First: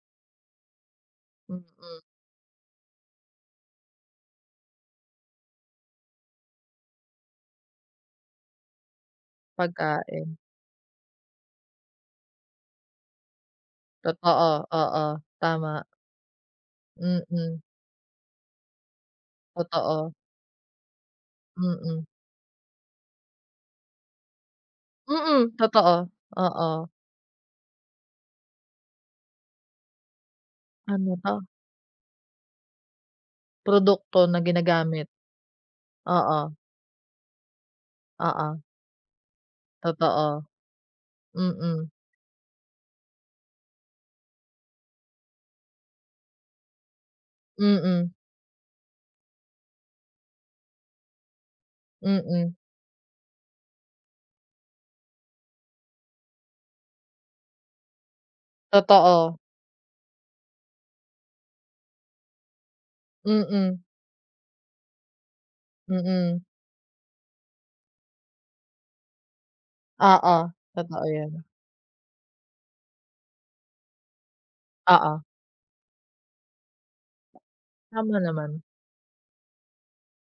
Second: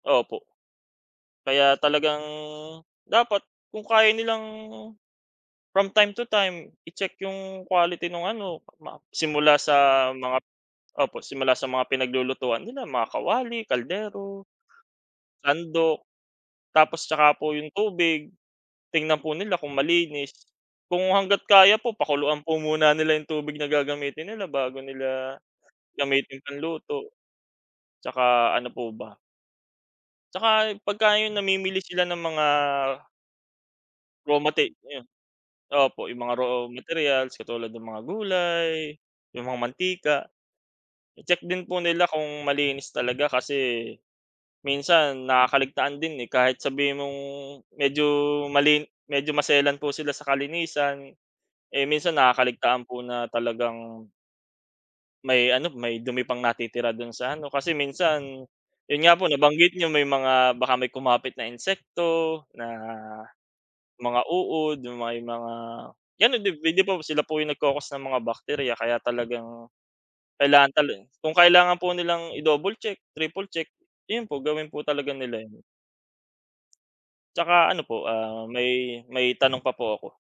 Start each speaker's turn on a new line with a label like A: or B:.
A: Opo. Kaya
B: Mm.
A: talagang dapat kung kaya nilang, from time to time i-check yung quality nung ano ma simula sa
B: Pagkain.
A: mga opo, simula sa mga pinaglulutuan nila mga kawali, kaldero,
B: Totoo, oo tama.
A: sandok. Tapos 'tsaka po
B: Mm.
A: yung tubig tignan po nila kung
B: Totoo.
A: malinis kung hangga't kaya po
B: Mm.
A: pakuluan po muna nila yung tubig na gagamitin nila bago nila
B: Mm, totoo,
A: gamitin pang
B: oo.
A: luto. 'Tsaka ano po ba? 'Tsaka
B: Ano
A: pagka yung
B: 'to?
A: namimili sila ng mga
B: Produkto
A: raw
B: na
A: mate ayun,
B: ginagamit.
A: opo yung mga
B: Oo.
A: raw materials katulad ng mga
B: Oo.
A: gulay, yung mga mantika.
B: Totoo.
A: I-check din po
B: Mm.
A: nila kung malinis talaga kasi minsan nakakaligtaan din eh kahit sabihin mong medyo,
B: Mm.
A: malin medyo maselan po sila sa kalinisan, eh, minsan
B: Mm.
A: nakakaligtaan po na talagang may ano, may dumi pang natitira do'n sa ano kasi minsan yun nga po
B: Totoo.
A: nabanggit niyo may mga baka may kumapit na insekto na,
B: Mm.
A: mga uod yung may mga
B: Mm.
A: [unintelligible] sila po yung nagko-cause ng mga bacteria kaya talagang,
B: Oo,
A: kailangan talen
B: totoo
A: kung
B: yun.
A: kailangan po nilang i-double check, triple check iyon po gawin po talaga
B: Oo.
A: nila yun. 'Tsaka ano po,
B: Tama
A: ah,
B: naman.
A: may, may tanong pa po ako.